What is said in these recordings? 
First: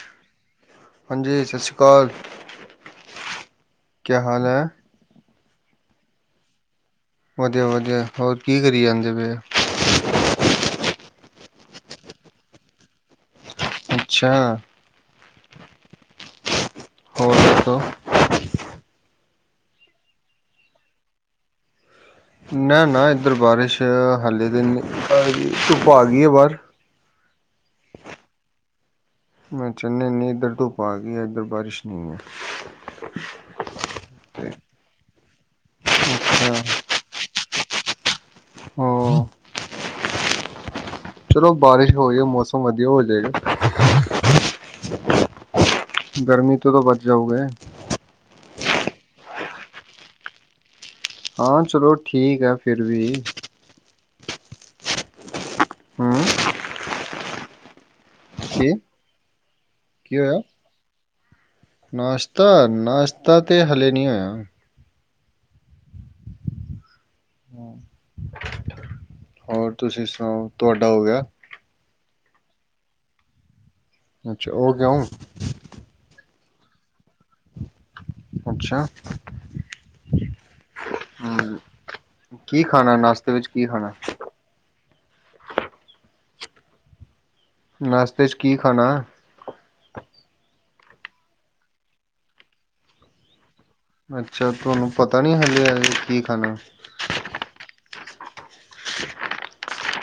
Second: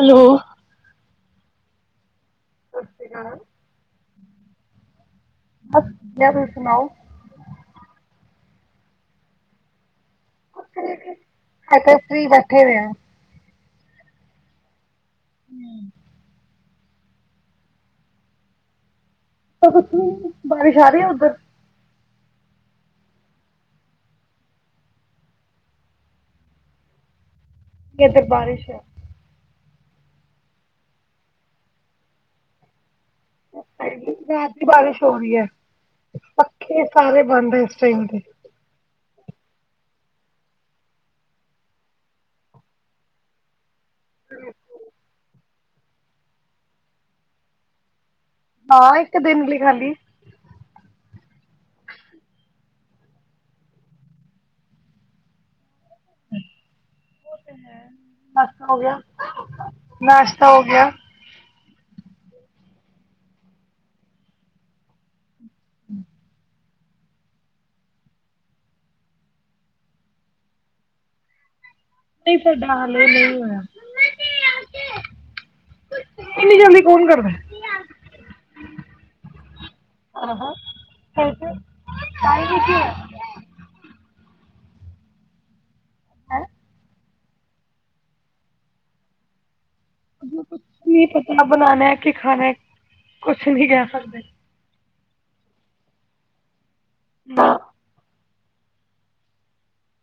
Hello ਸਤਿ ਹਾਂਜੀ ਸਤਿ ਸ਼੍ਰੀ ਅਕਾਲ ਸਤਿ ਸ਼੍ਰੀ ਅਕਾਲ, ਕਿਆ ਹਾਲ ਹੈ ਬਸ ਠੀਕ ਆ ਤੁਸੀਂ ਸੁਣਾਓ ਵਧੀਆ ਵਧੀਆ ਹੋਰ ਕੀ ਕਰੀ ਜਾਂਦੇ ਪਏ ਏਦਾਂ ਈ ਫ੍ਰੀ ਬੈਠੇ ਹੋਯੇ ਆਂ ਅੱਛਾ ਹਮ [unintelligible] ਹੋਰ ਦਸੋ ਤਾਂ ਕੁੱਛ ਵੀ ਨੀ, ਬਾਰਿਸ਼ ਆ ਰਹੀ ਹੈ ਉੱਧਰ ਨਾ ਨਾ ਇੱਧਰ ਬਾਰਿਸ਼ ਹਾਲੇ ਤੇ ਨਈ, ਧੁੱਪ ਆ ਗਈ ਹੈ ਬਾਹਰ ਇੱਧਰ ਬਾਰਿਸ਼ ਹੈ ਅੱਛਾ ਨਈ ਨਈ ਇਧਰ ਧੁੱਪ ਆ ਗਈ, ਇਧਰ ਬਾਰਿਸ਼ ਨਹੀਂ ਹੈ ਰਾਤ ਦੀ ਬਾਰਿਸ਼ ਹੋ ਰਹੀ ਹੈ ਅੱਛਾ ਪੱਖੇ ਸਾਰੇ ਬੰਦ ਹੈ ਇਸ ਟਾਈਮ ਦੇ ਹ ਚਲੋ ਬਾਰਿਸ਼ ਹੋ ਜਾ ਮੌਸਮ ਵਧੀਆ ਹੋ ਜਾਏਗਾ ਹ ਗਰਮੀ ਤੋਂ ਤਾਂ ਬਚ ਜਾਓਗੇ ਹਾਂ ਇੱਕ ਦਿਨ ਲਈ ਖਾਲੀ ਹਾਂ ਚਲੋ ਠੀਕ ਆ ਫਿਰ ਵੀ ਹੰਮ ਉਹ ਤਾਂ ਹੈ ਕੀ -ਕੀ ਹੋਇਆ ਨਾਸ਼ਤਾ ਹੋ ਗਿਆ ਨਾਸ਼ਤਾ -ਨਾਸ਼ਤਾ ਤਾਂ ਹਲੇ ਨਹੀਂ ਹੋਇਆ ਹਮ [inaudible] ਹੋਰ ਤੁਸੀਂ ਸੁਣਾਓ ਤੁਹਾਡਾ ਹੋ ਗਿਆ ਨਹੀਂ ਸਾਡਾ ਹਾਲੇ ਨਹੀਂ ਹੋਇਆ ਅੱਛਾ ਉਹ ਕਿਉਂ ਇੰਨੀ ਜਲਦੀ ਕੌਣ ਕਰਦਾ ਅੱਛਾ ਕੀ ਖਾਣਾ ਨਾਸ਼ਤੇ ਵਿੱਚ ਕੀ ਖਾਣਾ ਹੈਂ ਨਾਸ਼ਤੇ 'ਚ ਕੀ ਖਾਣਾ ਕੁਛ ਨ ਪਤਾ ਬਣਾਉਣਾ ਕਿ ਖਾਣਾ ਕੁਛ ਨੀ ਕਹਿ ਸਕਦੇ ਅੱਛਾ ਤੁਹਾਨੂੰ ਪਤਾ ਨੀ ਹਾਲੇ ਆ ਕੀ ਖਾਣਾ ਨਾ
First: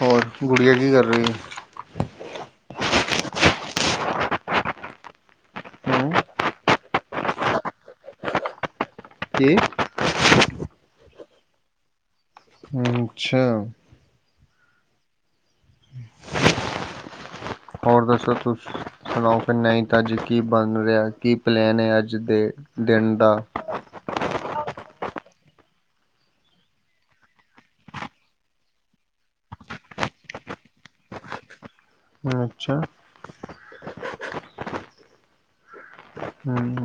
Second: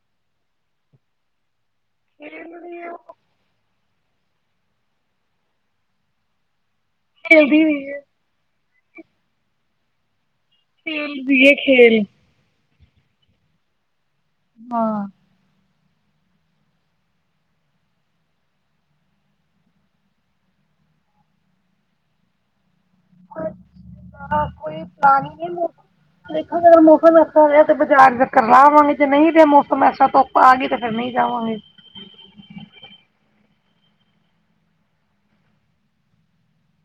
ਹੋਰ ਗੁੜੀਆ ਕੀ ਕਰ ਰਹੀ ਹੈ ਫ [unintelligible] ਹੂੰ ਖੇਲਦੀ ਪਈ ਏ ਅਤੇ ਖ ਦੀਏ ਖੇਲ ਅੱਛਾ ਹਾਂ ਹੋਰ ਦੱਸੋ ਤੁਸੀਂ ਸੁਣਾਓ ਕਿ ਨਹੀਂ ਤਾਂ ਅੱਜ ਕੀ ਬਣ ਰਿਹਾ ਕੀ ਪਲੈਨ ਹੈ ਅੱਜ ਦੇ ਦਿਨ ਦਾ ਹ ਕੋਈ ਪਲਾ ਨਹੀਂ ਹੈ ਦੇਖੋ ਅਗਰ ਮੌਸਮ ਐਸਾ ਰਿਹਾ ਤੇ ਬਾਜ਼ਾਰ ਚੱਕਰ ਲਾਹਵਾਂਗੇ ਜੇ ਨਹੀਂ ਰਿਹਾ ਮੌਸਮ ਐਸਾ ਤੋਂ ਆ ਗਏ ਤੇ ਫੇਿਰ ਨਹੀਂ ਜਾਵਾਂਗੇ ਅੱਛਾ ਹੰਮ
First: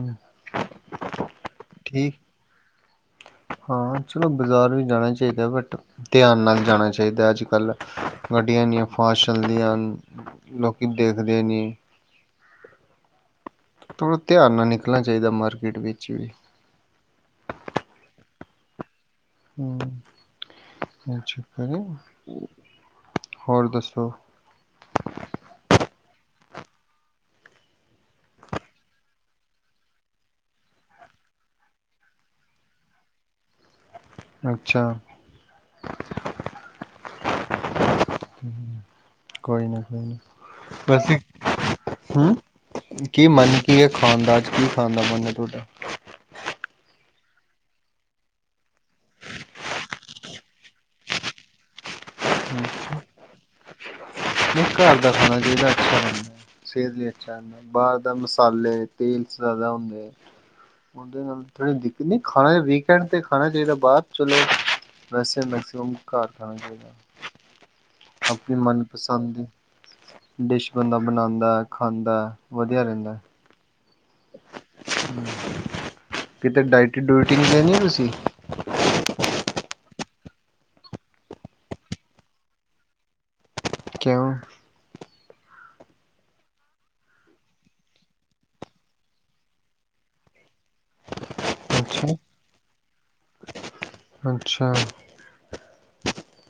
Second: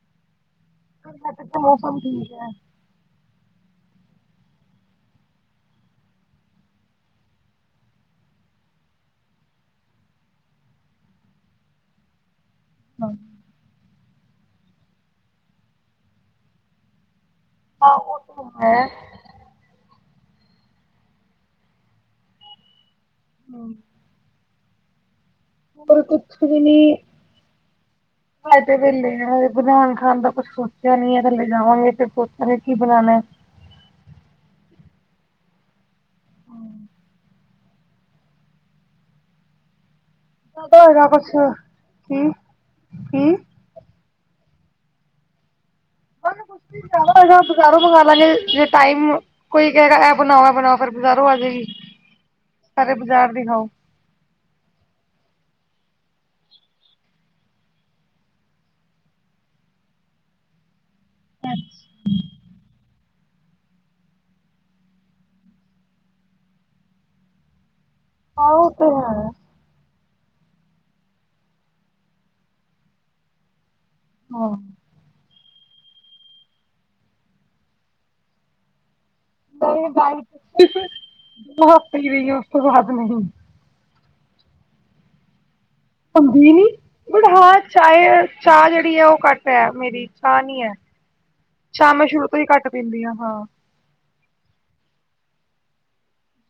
ਤਾਂ ਮੌਸਮ ਠੀਕ ਹੈ ਹਾਂ ਚਲੋ ਬਾਜ਼ਾਰ ਵੀ ਜਾਣਾ ਚਾਹੀਦਾ ਬਟ ਧਿਆਨ ਨਾਲ ਜਾਣਾ ਚਾਹੀਦਾ ਅੱਜ ਕੱਲ੍ਹ ਗੱਡੀਆਂ ਇੰਨੀਆਂ ਫਾਸਟ ਚੱਲਦੀਆਂ ਹਨ ਲੋਕੀ ਦੇਖਦੇ ਨੇੀ ਹਾਂ ਥੋੜ੍ਹਾ ਧਿਆਨ ਨਾਲ ਨਿਕਲਣਾ ਚਾਹੀਦਾ ਮਾਰਕੀਟ ਵਿੱਚ ਵੀ ਹਾਂ ਉਹ ਤਾਂ ਹੈ ਹਮ [unintelligible] ਚੱਕਰ ਏ, ਹੋਰ ਦੱਸੋ ਹੋਰ ਕੁਛ ਵੀ ਨੀ ਹਾਲੇ ਤੇ ਵੇਹਲੇ ਆ, ਬਨਾਉਨ -ਖਾਨ ਦਾ ਕੁਛ ਸੋਚਿਆ ਨੀ। ਅਗਰ ਜਿਵੇਂ ਜਾਵਾਂਗੇ, ਤੇ ਸੋਚਾਂਗੇ ਕੀ ਬਨਾਨੈ। ਅੱਛਾ। ਹੂੰ। [inaudible] ਕੋਈ ਨਾ ਜ਼ਿਆਦਾ ਹੋਏਗਾ ਬਸ ਇਕ, ਕੁਛ ਕੀ ਹੂੰ, ਕੀ ਮਨ? ਕੀ ਖਾਨਦਾ ਅੱਜ, ਕੀ ਖਾਂਨਦਾ ਮਨ ਐ ਤੁਹਾਡਾ? ਓਨੂੰ ਤੁਸੀ ਬਾਜ਼ਾਰੋਂ ਮੰਗਾਓ, ਬਜ਼ਾਰੋਂ ਮੰਗਾਲਾਂਗੇ ਜੇ ਟਾਈਮ ਕੋਈ ਕੇਹਗਾ, ਐ ਬਨਾਓ, ਐ ਬਨਾਓ, ਫੇਰ ਬਾਜ਼ਾਰੋਂ ਆ ਜਏਗੀ। ਸਾਰੇ ਬਾਜ਼ਾਰ ਦੀ ਖਾਓ। ਨਈ, ਘਰ ਦਾ ਖਾਨਾ ਚਾਈਦਾ, ਅੱਛਾ, ਰਹਿੰਦੈ। ਸੇਹਤ ਲਈ ਅੱਛਾ ਹੈ। ਬਾਰ ਦਾ ਮਸਾਲੇ, ਤੇਲ ਜਾਦਾ ਹੁੰਦੈ। ਓਦੇ, ਨਾਲ ਤੈਨੂੰ ਦਿਕੱਤ ਨੀ ਖਾਨੇ ਦੀ? ਕੈਹਨ ਤੇ ਖਾਨਾ ਚਾਈਦਾ ਬਾਹਰ, ਚਲੋ ਵੈਸੇ ਮੈਕਸੀਮਮ ਘਰ ਦਾ ਖਾਨਾ ਚਾਈਦੈ। ਆਪੇ, ਆਹੋ ਉਹ ਮਨ। ਤੇ ਹੈ ਡਿਸ਼ ਬੰਦਾ ਬਨਾਦੈ, ਖਾਂਦੈ, ਵਦੀਆ ਰਹਿੰਦੈ। ਹਾ। ਕਿਤੇ ਡਾਇਟਿੰਗ- ਡੂਟਿੰਗ ਤੇ ਨਈ ਤੁਸੀ? ਪਹਿਲੇ ਬਾਰਿਸ਼, ਬੋਹਤ ਪਈ ਹੋਈ ਆ, ਉਸ ਤੋਂ ਬਾਦ ਨਹੀਂ। ਕੇਉਂ? ਭਾਂਦੀ, ਨੀ? ਬਟ, ਹਾਂ, ਚਾਏ -ਚਾ ਜੇੜੀ ਐ, ਓ ਘੱਟ ਐ, ਮੇਰੀ ਚਾ ਨੀ ਐ। ਚਾਅ ਮੈ ਅੱਛਾ ਸ਼ੁਰੂ ਤੋਂ ਈ ਘੱਟ ਪੀਂਦੀ ਆ, ਹਾਂ। ਅੱਛਾ।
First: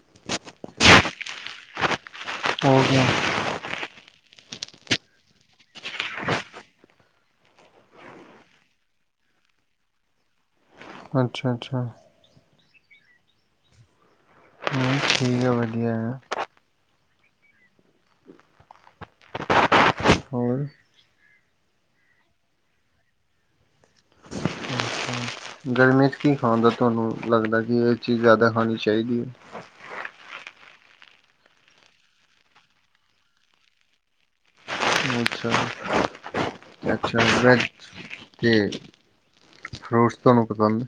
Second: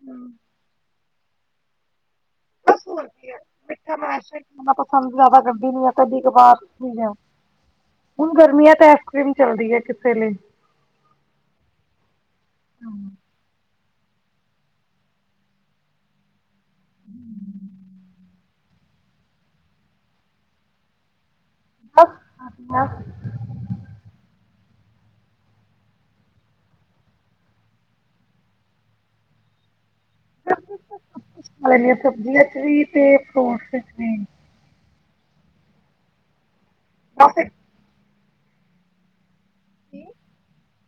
ਹੂੰ। ਹੋਰ ਜਾ [unintelligible] ਮੈਸ ਜਾਨਾ ਪਸੰਦ ਜਾਦਾ ਕਰਦੀ ਨੀ ਆ, ਕਦੀ-ਕਦਾਰ ਜਾ ਹੁਨ ਗਰਮੀਆਂ ਤੇ ਆਈਸਕ੍ਰੀਮ ਚੱਲਦੀ ਏ, ਕਿਸੇ ਲਈ? ਅੱਛਾ-ਅੱਛਾ। ਹੂੰ ਠੀਕ ਐ, ਵਦੀਐ। [inaudible] ਹੋਰ? [unintelligible] ਗਰਮੀ 'ਚ ਕੀ ਖਾਨਦਾ ਤੁਹਾਨੂੰ ਲੱਗਦੈ? ਕੀ ਏਅ ਚੀਜ਼ ਜਾਦਾ ਖਾਨੀ ਚਾਈਦੀ ਏ? ਸਵੇਰੇ ਸਬਜ਼ੀਆਂ 'ਚ ਵੀ, ਤੇ ਫਰੂਟਸ 'ਚ ਵੀ। [unintelligible] ਅੱਛਾ-ਅੱਛਾ, ਬਸ ਇੱਕ ਰੈਡ ਕੇ ਫਰੂਟਸ ਤੁਹਾਨੂੰ ਪਸੰਦ ਏ?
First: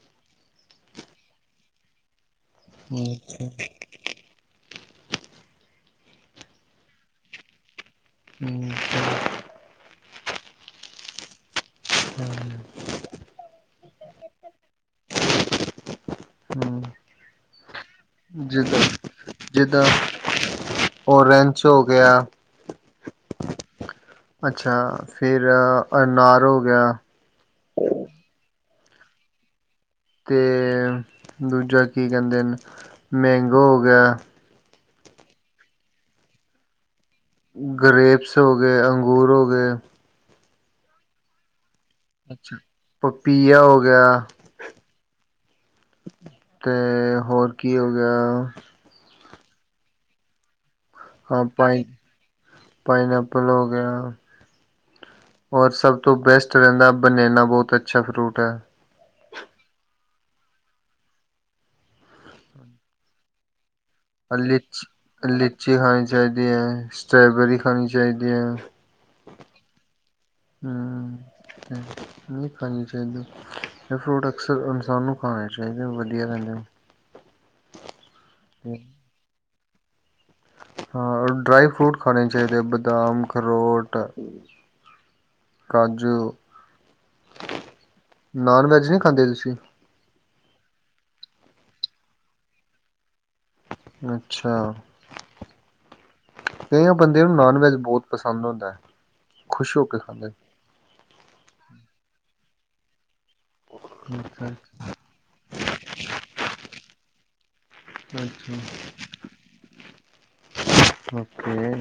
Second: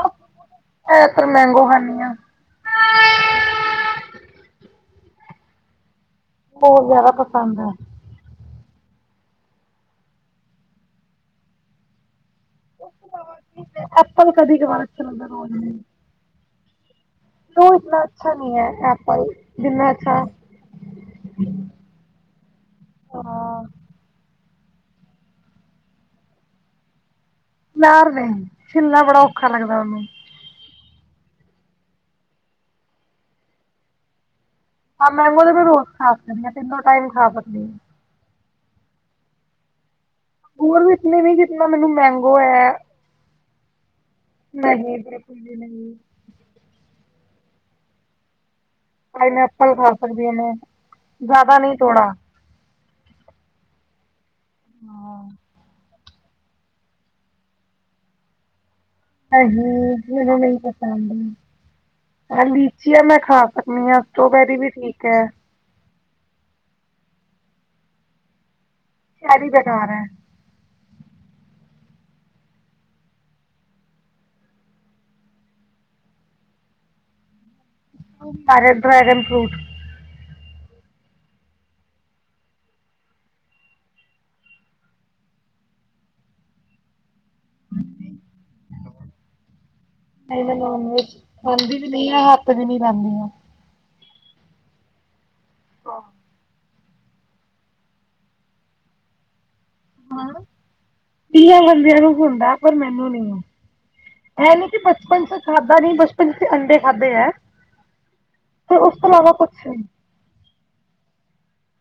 ਅਪ, ਐਹ ਤੇ ਮੈਂਗੋ ਖਾਨੀ ਆ। ਹੂੰ, ਅੱਛਾ। ਓ ਜਾਦਾ ਪਸੰਦ ਐ। ਹੂੰ, ਚ? ਐਪਲ, ਕਦੀ ਦੁਬਾਰਾ ਅੱਛਾ ਲੱਗਦੈ ਰੋਜ ਨੀ। ਹੂੰ। ਓ ਇਤਨਾ ਅੱਛਾ ਨੀ ਹੈ, ਐਪਲ ਜਿਨਾ ਅੱਛਾ। ਔਰੈਂਚ, ਹੋ ਗਿਆ। ਹਾਂ ਅੱਛਾ। ਫੇਰ ਅਨਾਰ ਹੋ ਗਿਆ। ਅਨਾਰ ਨਹੀਂ ਛਿੱਲਨਾ ਬੜਾ ਔਖਾ ਲੱਗਦਾ। ਉਹਨੂੰ ਤੇ ਦੂਜਾ ਕੀ ਕਹਿੰਦੇ ਨੇ ਮੈਂਗੋ ਹੋ ਗਿਆ। ਹਾਂ। ਮੈਗੋ ਤੇ ਮੈਂ ਰੋਜ ਖਾ ਸਕਦੀ ਹਾਂ। ਤਿੰਨੋ ਟਾਈਮ ਖਾ ਸਕਦੀਆਂ। ਗਰੇਪਸ ਹੋ ਗਏ, ਅੰਗੂਰ ਹੋ ਗਏ। ਅੰਗੂਰ ਵਿਚ ਵੀ ਨੀ ਜਿਤਨਾ ਮੈਨੂੰ ਮੈਗੋ ਅੱਛਾ। ਹੈ। ਪਪੀਆ ਹੋ ਗਿਆ। ਨਹੀਂ ਬਿਲਕੁੱਲ ਵੀ ਨਹੀਂ। ਤੇ ਹੋਰ। ਕੀ ਹੋ ਗਿਆ? ਪਾਇਨ ਐਪਲ ਖਾ ਸਕਦੀ ਹੇ। ਹਾਂ। ਪਾ ਪਾਈਨ ਐਪਲ ਹੋ ਗਿਆ। ਔਰ ਸਭ ਬੈਸਟ ਰਹਿੰਦਾ। ਬਨੈਨਾ ਬਹੁਤ ਅੱਛਾ ਫਰੂਟ ਹੈ। ਨਹੀਂ। ਮੈਨੂੰ ਨਹੀਂ ਪਸੰਦ। ਲੀਚੀਆ ਮੈਂ ਖਾ ਸਕਦੀ ਹਾਂ। ਸਟ੍ਰੋਬੈਰੀ ਵੀ ਲਿਚ ਠੀਕ ਹੈ। ਲੀਚੀ ਖਾਣੀ ਚਾਹੀਦੀ ਹੈ। ਸਟ੍ਰਾਬੇਰੀ ਖਾਣੀ ਚਾਹੀਦੀ ਹੈ। ਕਾਦੀ ਦੁਕਾਨ ਹੈ? [inaudible] ਹੂ - ਹੂ। ਨਹੀਂ ਖਾਣੀ ਚਾਹੀਦੀ। ਇਹ ਫਰੂਟ ਅਕਸਰ ਇਨਸਾਨ ਨੂੰ ਖਾਣੇ ਚਾਹੀਦੇ। ਵਧੀਆ ਰਹਿੰਦੇ। ਸਾਰੇ ਡਰੈਗਨ ਫਰੂਟ ਹਾਂ। ਡਰਾਈ ਫਰੂਟ ਖਾਣੇ ਚਾਹੀਦੇ-ਬਦਾਮ, ਅਖਰੋਟ ਕਾਜੂ। ਨਾਨ-ਵੈਜ ਨਹੀਂ ਖਾਂਦੇ ਤੁਸੀਂ? ਮੈਂ ਨੋਨ-ਵੈਜ ਖਾਂਦੀ ਵੀ ਨਹੀਂ ਆ। ਹੱਥ ਵੀ ਨਹੀਂ ਲਾਂਦੀ ਹਾਂ। ਅੱਛਾ! ਹਾਂ। [unintelligible] ਕਈਆਂ ਬੰਦਿਆਂ ਨੂੰ ਨਾਨ-ਵੈਜ ਬਹੁਤ ਪਸੰਦ ਹੁੰਦਾ ਹੈ। ਖੁਸ਼ ਹੋ ਕੇ ਖਾਂਦੇ ਹਾਂ। ਕਈਆਂ ਬੰਦਿਆਂ ਨੂੰ ਹੁੰਦਾ। ਪਰ ਮੈਨੂੰ ਨੀ ਅੱਛਾ ਐ ਨਹੀਂ ਕਿ ਬਚਪਨ ਚ ਖਾਧਾ ਨਹੀਂ। ਬਚਪਨ ਚ ਅੰਡੇ ਖਾਧੇ ਹੈ। ਅੱਛਾ ਪਰ ਉਸ ਤੋਂ ਇਲਾਵਾ [unintelligible] ਕੁਛ ਨਹੀਂ ਓਕੇ।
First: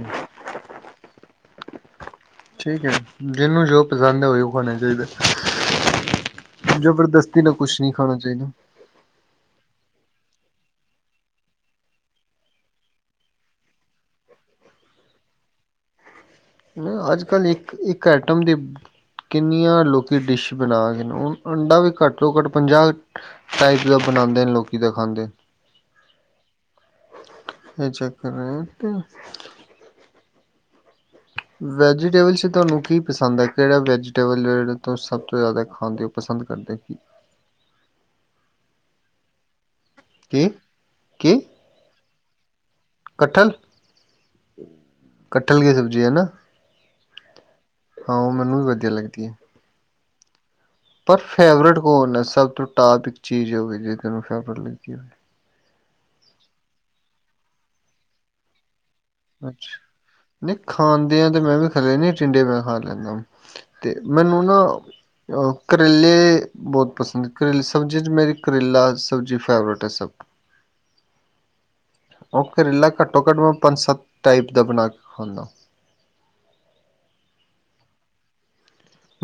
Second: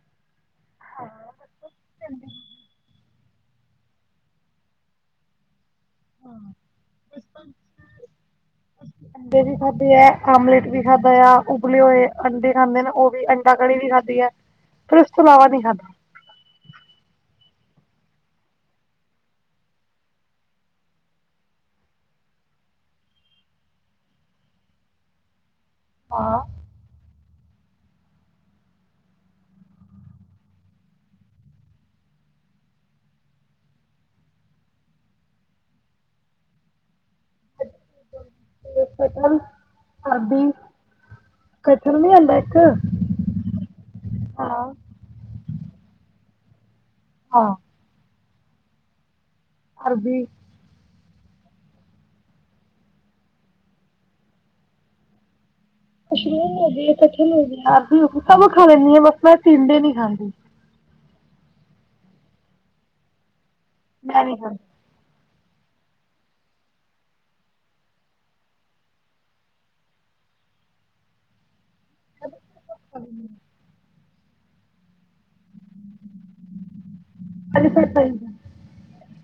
ਹੈਲੋ ਠੀਕ ਹੈ। ਜਿਹਨੂੰ ਜੋ ਪਸੰਦ ਹੈ। ਉਹਿਓ ਖਾਣਾ ਚਾਹੀਦਾ। ਜਬਰਦਸਤੀ ਨਾਲ ਕੁਛ ਨਹੀਂ ਖਾਣਾ ਚਾਹੀਦਾ। ਅੱਛ [unintelligible] ਅੰਡੇ ਵੀ ਖਾਧੇ ਐ। ਆਮਲੇਟ ਵੀ ਖਾਧਾ ਐ। ਉਬਲੇ ਹੋਏ ਅੰਡੇ ਖਾਂਦੇ ਨੇ, ਉਹ ਵੀ ਅੰਡਾ ਕੜੀ ਵੀ ਖਾਂਦੀ ਹੈ। ਫੇਰ ਉਸ ਤੋਂ ਇਲਾਵਾ ਨਹੀਂ ਖਾਧਾ। ਅੱਜ-ਕੱਲ੍ਹ ਇੱਕ- ਇੱਕ ਐਟਮ ਦੀ ਕਿੰਨੀਆਂ ਲੋਕੀ ਡਿਸ਼ ਬਣਾ ਰੇ ਨੇ। ਹੁਣ ਅੰਡਾ ਵੀ ਘੱਟ ਤੋਂ ਘੱਟ ਪੰਜਾਹ ਟਾਈਪ ਦਾ ਬਣਾਉਂਦੇ ਨੇ ਲੋਕੀ ਤਾਂ ਖਾਂਦੇ ਹਾਂ ਇਹ ਚੱਕਰ ਹੈ ਤੇ ਵੈਜੀਟੇਬਲਸ ਤੁਹਾਨੂੰ ਕੀ ਪਸੰਦ ਹੈ? ਕਿਹੜਾ ਵੈਜੀਟੇਬਲ ਤੁਸੀਂ ਸਭ ਤੋਂ ਜ਼ਿਆਦਾ ਖਾਂਦੇ ਹੋ? ਪਸੰਦ ਕਰਦੇ ਕਿ? ਕਠਲ, ਕੀ ਅਰਭੀ ਕਠਲ ਨੀ ਆਉਂਦਾ ਇੱਕ ਕਠਲ। ਹਾਂ। ਕਠਲ ਕੀ ਸਬਜ਼ੀ ਹੈਨਾ? ਹਾਂ। ਹਾਂ ਉਹ ਮੈਨੂੰ ਵੀ ਵਧੀਆ ਲੱਗਦੀ ਹੈ। ਅਰਬੀ ਪਰ ਫੇਵਰੇਟ ਕੌਣ ਹੈ? ਸਭ ਤੋਂ ਟੋਪਿਕ ਚੀਜ਼ ਹੋਵੇ ਜੇੜੀ ਤੈਨੂੰ ਫੇਵਰੇਟ ਲੱਗੀ ਹੋਵੇ? ਮਸ਼ਰੂਮ ਹੋ ਗਈ, ਕਠਲ ਹੋ ਗਿਆ, ਅਰਬੀ ਹੋ ਗਈ ਸਭ ਖਾ ਲੈਂਦੀ ਆ ਮੈਂ। ਟਿੰਡੇ ਨਹੀਂ ਖਾਂਦੀ ਨਹੀਂ ਖਾਂਦੇ ਆ ਤੇ ਮੈਂ ਵੀ ਕਦੇ ਨੀ, ਟਿੰਡੇ ਮੈਂ ਖਾ ਲੈਂਦਾ। ਤੇ ਮੈਂ ਨਹੀਂ ਮੈਨੂੰ ਨਾ ਖਾਂਦੀ ਕਰੇਲੇ ਬਹੁਤ ਪਸੰਦ ਕਰੇਲੇ ਸਬਜ਼ੀ 'ਚ ਮੇਰੀ ਕਰੇਲਾ ਸਬਜ਼ੀ ਫੇਵਰੇਟ ਹੈ ਸਭ ਉਹ ਕਰੇਲਾ, ਘੱਟੋ-ਘੱਟ ਮੈਂ ਪੰਜ-ਸੱਤ ਟਾਈਪ ਦਾ ਬਣਾ ਕੇ ਖਾਂਦਾ।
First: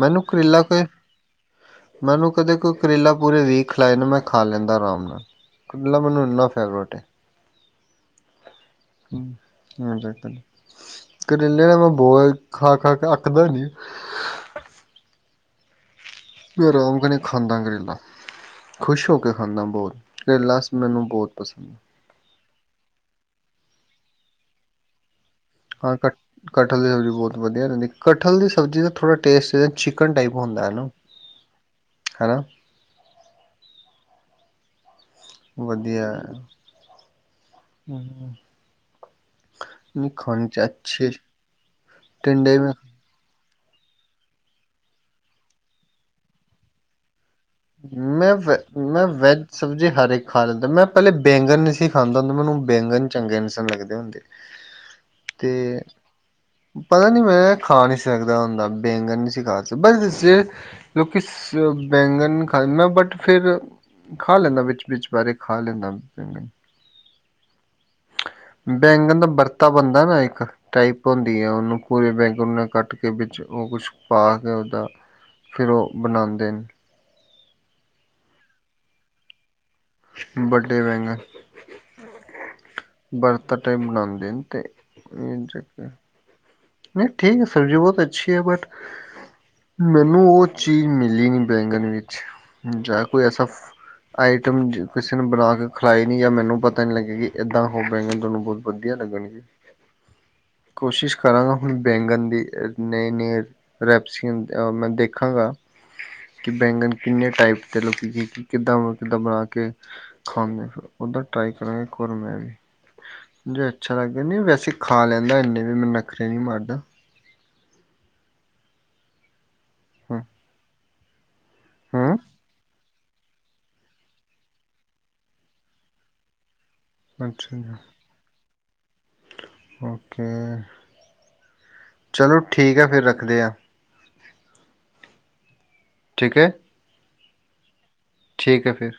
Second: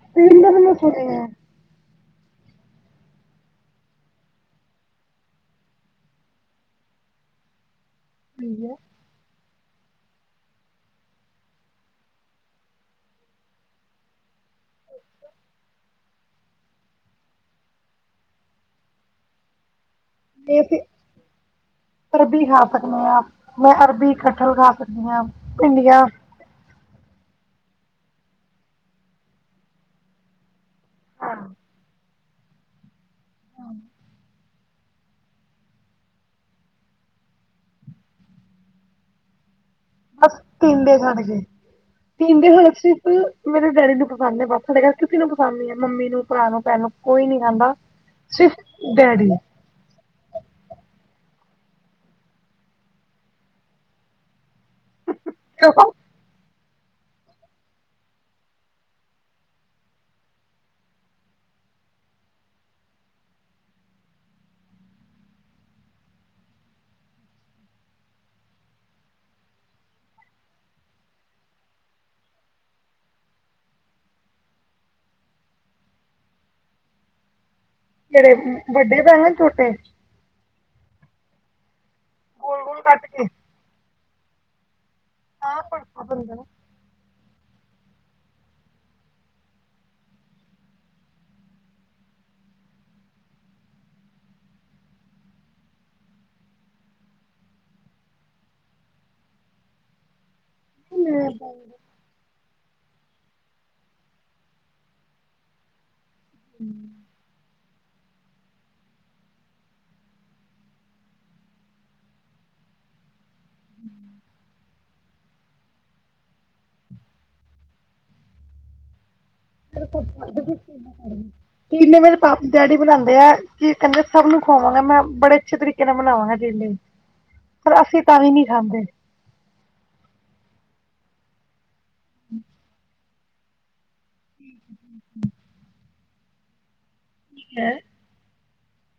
ਮੈਨੂੰ ਕਰੇਲਾ ਕੋਈ ਮੈਨੂੰ ਕਦੇ ਕੋਈ ਕਰੇਲਾ ਪੂਰੇ ਵੀਕ ਖਿਲਾਏ ਨਾ, ਮੈਂ ਖਾ ਲੈਂਦਾ ਆਰਾਮ ਨਾਲ। ਕਰੇਲਾ ਮੈਨੂੰ ਏਨਾ ਫੇਵਰੇਟ ਹੈ। ਠੀਕ ਹੈ। ਕਰੇਲੇ ਤਾਂ ਮੈਂ ਬੋਤ ਖਾ-ਖਾ ਕੇ ਅਕਦਾ ਨੀ। ਮੈਂ ਆਰਾਮ ਨਾਲ ਖਾਂਦਾ ਕਰੇਲਾ, ਖੁਸ਼ ਹੋ ਕੇ ਖਾਂਦਾ ਬਹੁਤ। ਇਹ ਕਰੇਲਾਸ ਅਸੀਂ ਮੈਨੂੰ ਬਹੁਤ ਪਸੰਦ ਹੈ। ਅਰਬੀ ਖਾ ਸਕਦੇ ਹਾਂ, ਮੈਂ ਅਰਬੀ, ਕਠਲ ਖਾ ਸਕਦੀ ਹਾਂ। ਹਾਂ ਘੱ ਕਠਲ ਦੀ ਸਬਜ਼ੀ ਬਹੁਤ ਵਧੀਆ ਰਹਿੰਦੀ। ਕਠਲ ਦੀ ਸਬਜ਼ੀ ਦਾ ਥੋੜ੍ਹਾ ਟੇਸਟ ਚਿਕਨ ਟਾਈਪ ਹੁੰਦਾ, ਹੈ ਨਾ? ਹਾਂ। ਹਨਾ। ਹਾਂ। ਵਧੀਆ ਏ। ਬ ਚ ਤਿੰਨਡ ਅੱਛੇ ਖਾਣਗੇ ਤਿੰਨਡ ਟਿੰਡੇ ਖਣ ਮੈਂ ਸੀ। ਮੇਰੇ ਡੈਡੀ ਨੂੰ ਪਸੰਦ ਹੈ ਬਥੇ ਦੇ ਕਿਸੇ ਨੂੰ ਪਸੰਦ ਨ ਹੈ ਮੰਮੀ ਨੂੰ, ਭਰਾ ਨੂੰ, ਭੈਣ ਨੂੰ ਕੋਈ ਨੀ ਖਾਂਦਾ ਮੈਂ ਸ ਵ ਮੈਂ ਡੈਡੀ ਵੈਜ ਸਬਜ਼ੀ ਹਰ ਇੱਕ ਖਾ ਲੈਂਦਾ ਮੈਂ ਪਹਿਲੇ ਬੈਂਗਨ ਨਹੀਂ ਸੀ ਖਾਂਦਾ ਹੁੰਦਾ ਮੈਨੂੰ ਬੈਂਗਨ ਚੰਗੇ ਨਹੀਂ ਸੀ ਲੱਗਦੇ ਹੁੰਦੇ। [unintelligible] ਤੇ ਕਿਉਂ ਪਤਾ ਨੀ ਮੈਂ ਖਾ ਨਹੀਂ ਸਕਦਾ ਹੁੰਦਾ ਬੇਗਣ ਨਹੀਂ ਸੀ ਖਾ ਲੋਕੀ ਸ ਬੈਂਗਨ ਖਾਂਦਾ ਬਟ ਫਿਰ ਖਾ ਲੈਂਦਾ ਵਿੱਚ, ਵਿਚ ਬਾਰੇ ਖਾ ਲੈਂਦਾ। ਬੈਂਗਣ ਦਾ ਵਰਤਾ ਬਣਦਾ ਨਾ ਇੱਕ ਟਾਈਪ ਹੁੰਦੀ ਆ ਉਹਨੂੰ ਪੂਰੇ ਬੈਂਗਨ ਨੇ ਕੱਟ ਕੇ ਵਿੱਚ ਉਹ ਕੁਛ ਪਾ ਕੇ ਉਹਦਾ ਫਿਰ ਉਹ ਬਣਾਉਦੇ ਨੇ। ਜਿਹੜੇ ਵੱਡੇ ਭੈਣ, ਛੋਟੇ। ਵੱਡੇ ਬੈਂਗਣ ਗੋਲ ਗੋਲ ਕੱਟ ਕੇ ਵਰਤਾ ਟਾਈਪ ਬਣਾਉਂਦੇ ਨੇ ਤੇ। ਇਹ ਹਹ ਪੜ ਚੱਕਰ ਬੰ [unintelligible] ਨਹੀਂ ਠੀਕ ਹੈ ਸਬਜ਼ੀ ਬਹੁਤ ਅੱਛੀ ਹੈ ਬਟ ਮੈਨੂੰ ਉਹ ਚੀਜ਼ ਮਿਲੀ ਨਹੀਂ ਬੈਂਗਣ ਵਿੱਚ ਜਾਂ ਕੋਈ ਐਸਾ ਆਈਟਮ ਕਿਸੇ ਨੇ ਬਣਾ ਕੇ ਖਿਲਾਈ ਨਹੀਂ ਜਾਂ ਮੈਨੂੰ ਪਤਾ ਨਹੀਂ ਲੱਗਿਆ ਕਿ ਇੱਦਾਂ ਹੋਵੇਏਆਂ ਤੁਹਾਨੂੰ ਬਹੁਤ। ਵਧੀਆ ਲੱਗਣ ਜੀ। [unintelligible] ਕੋਸ਼ਿਸ਼। ਹੁਣ ਬੈਂਗਣ ਦੀ ਨਈ ਨ ਰੈਪਸ ਮੈਂ, ਦੇਖਾਂਗਾ ਕਿ ਬੈਂਗਨ ਕੀ ਕਿੰਨੇ ਟਾਈਪ ਦੇ ਲੋਕ ਕਿੱਦਾਂ -ਕਿੱਦਾਂ ਬਣਾ ਕੇ ਖਾਂਦੇ ਓਦਾ ਟਰਾਈ ਕਰਾਂਗੇ ਇਕ ਵਾਰ ਮੈਂ ਵੀ। ਜੇ ਅੱਛਾ ਲੱਗਾ ਨੀ ਵੈਸੇ ਖਾ ਲੈਂਦਾ ਇਨੇ ਵੀ ਮੈਂ ਨਖਰੇ ਨੀ ਮਾਰਦਾ। ਹੂੰ [unintelligible] ਨੇ ਮੇਰੇ ਹੂੰ ਪ ਡੈਡੀ ਬਣਾ [unintelligible] ਦਿਆ ਕੀ ਕੈਂਦੇ ਸਭ ਨੂੰ ਖੁਵਾਵਾਂਗਾ ਮੈਂ ਬੜੇ ਅੱਛੇ ਤਰੀਕੇ ਨਾਲ ਮਨਾਵਾਂਗਾ ਜੇ ਲਈ [unintelligible] ਅੱਛਾ ਓਕੇ [unintelligible] ਚਲੋ ਠੀਕ ਐ ਫੇਰ ਰੱਖਦੇ ਆ। [inaudible] ਠੀਕ ਐ। ਠੀਕ ਐ। ਠੀਕ ਐ ਫਿਰ।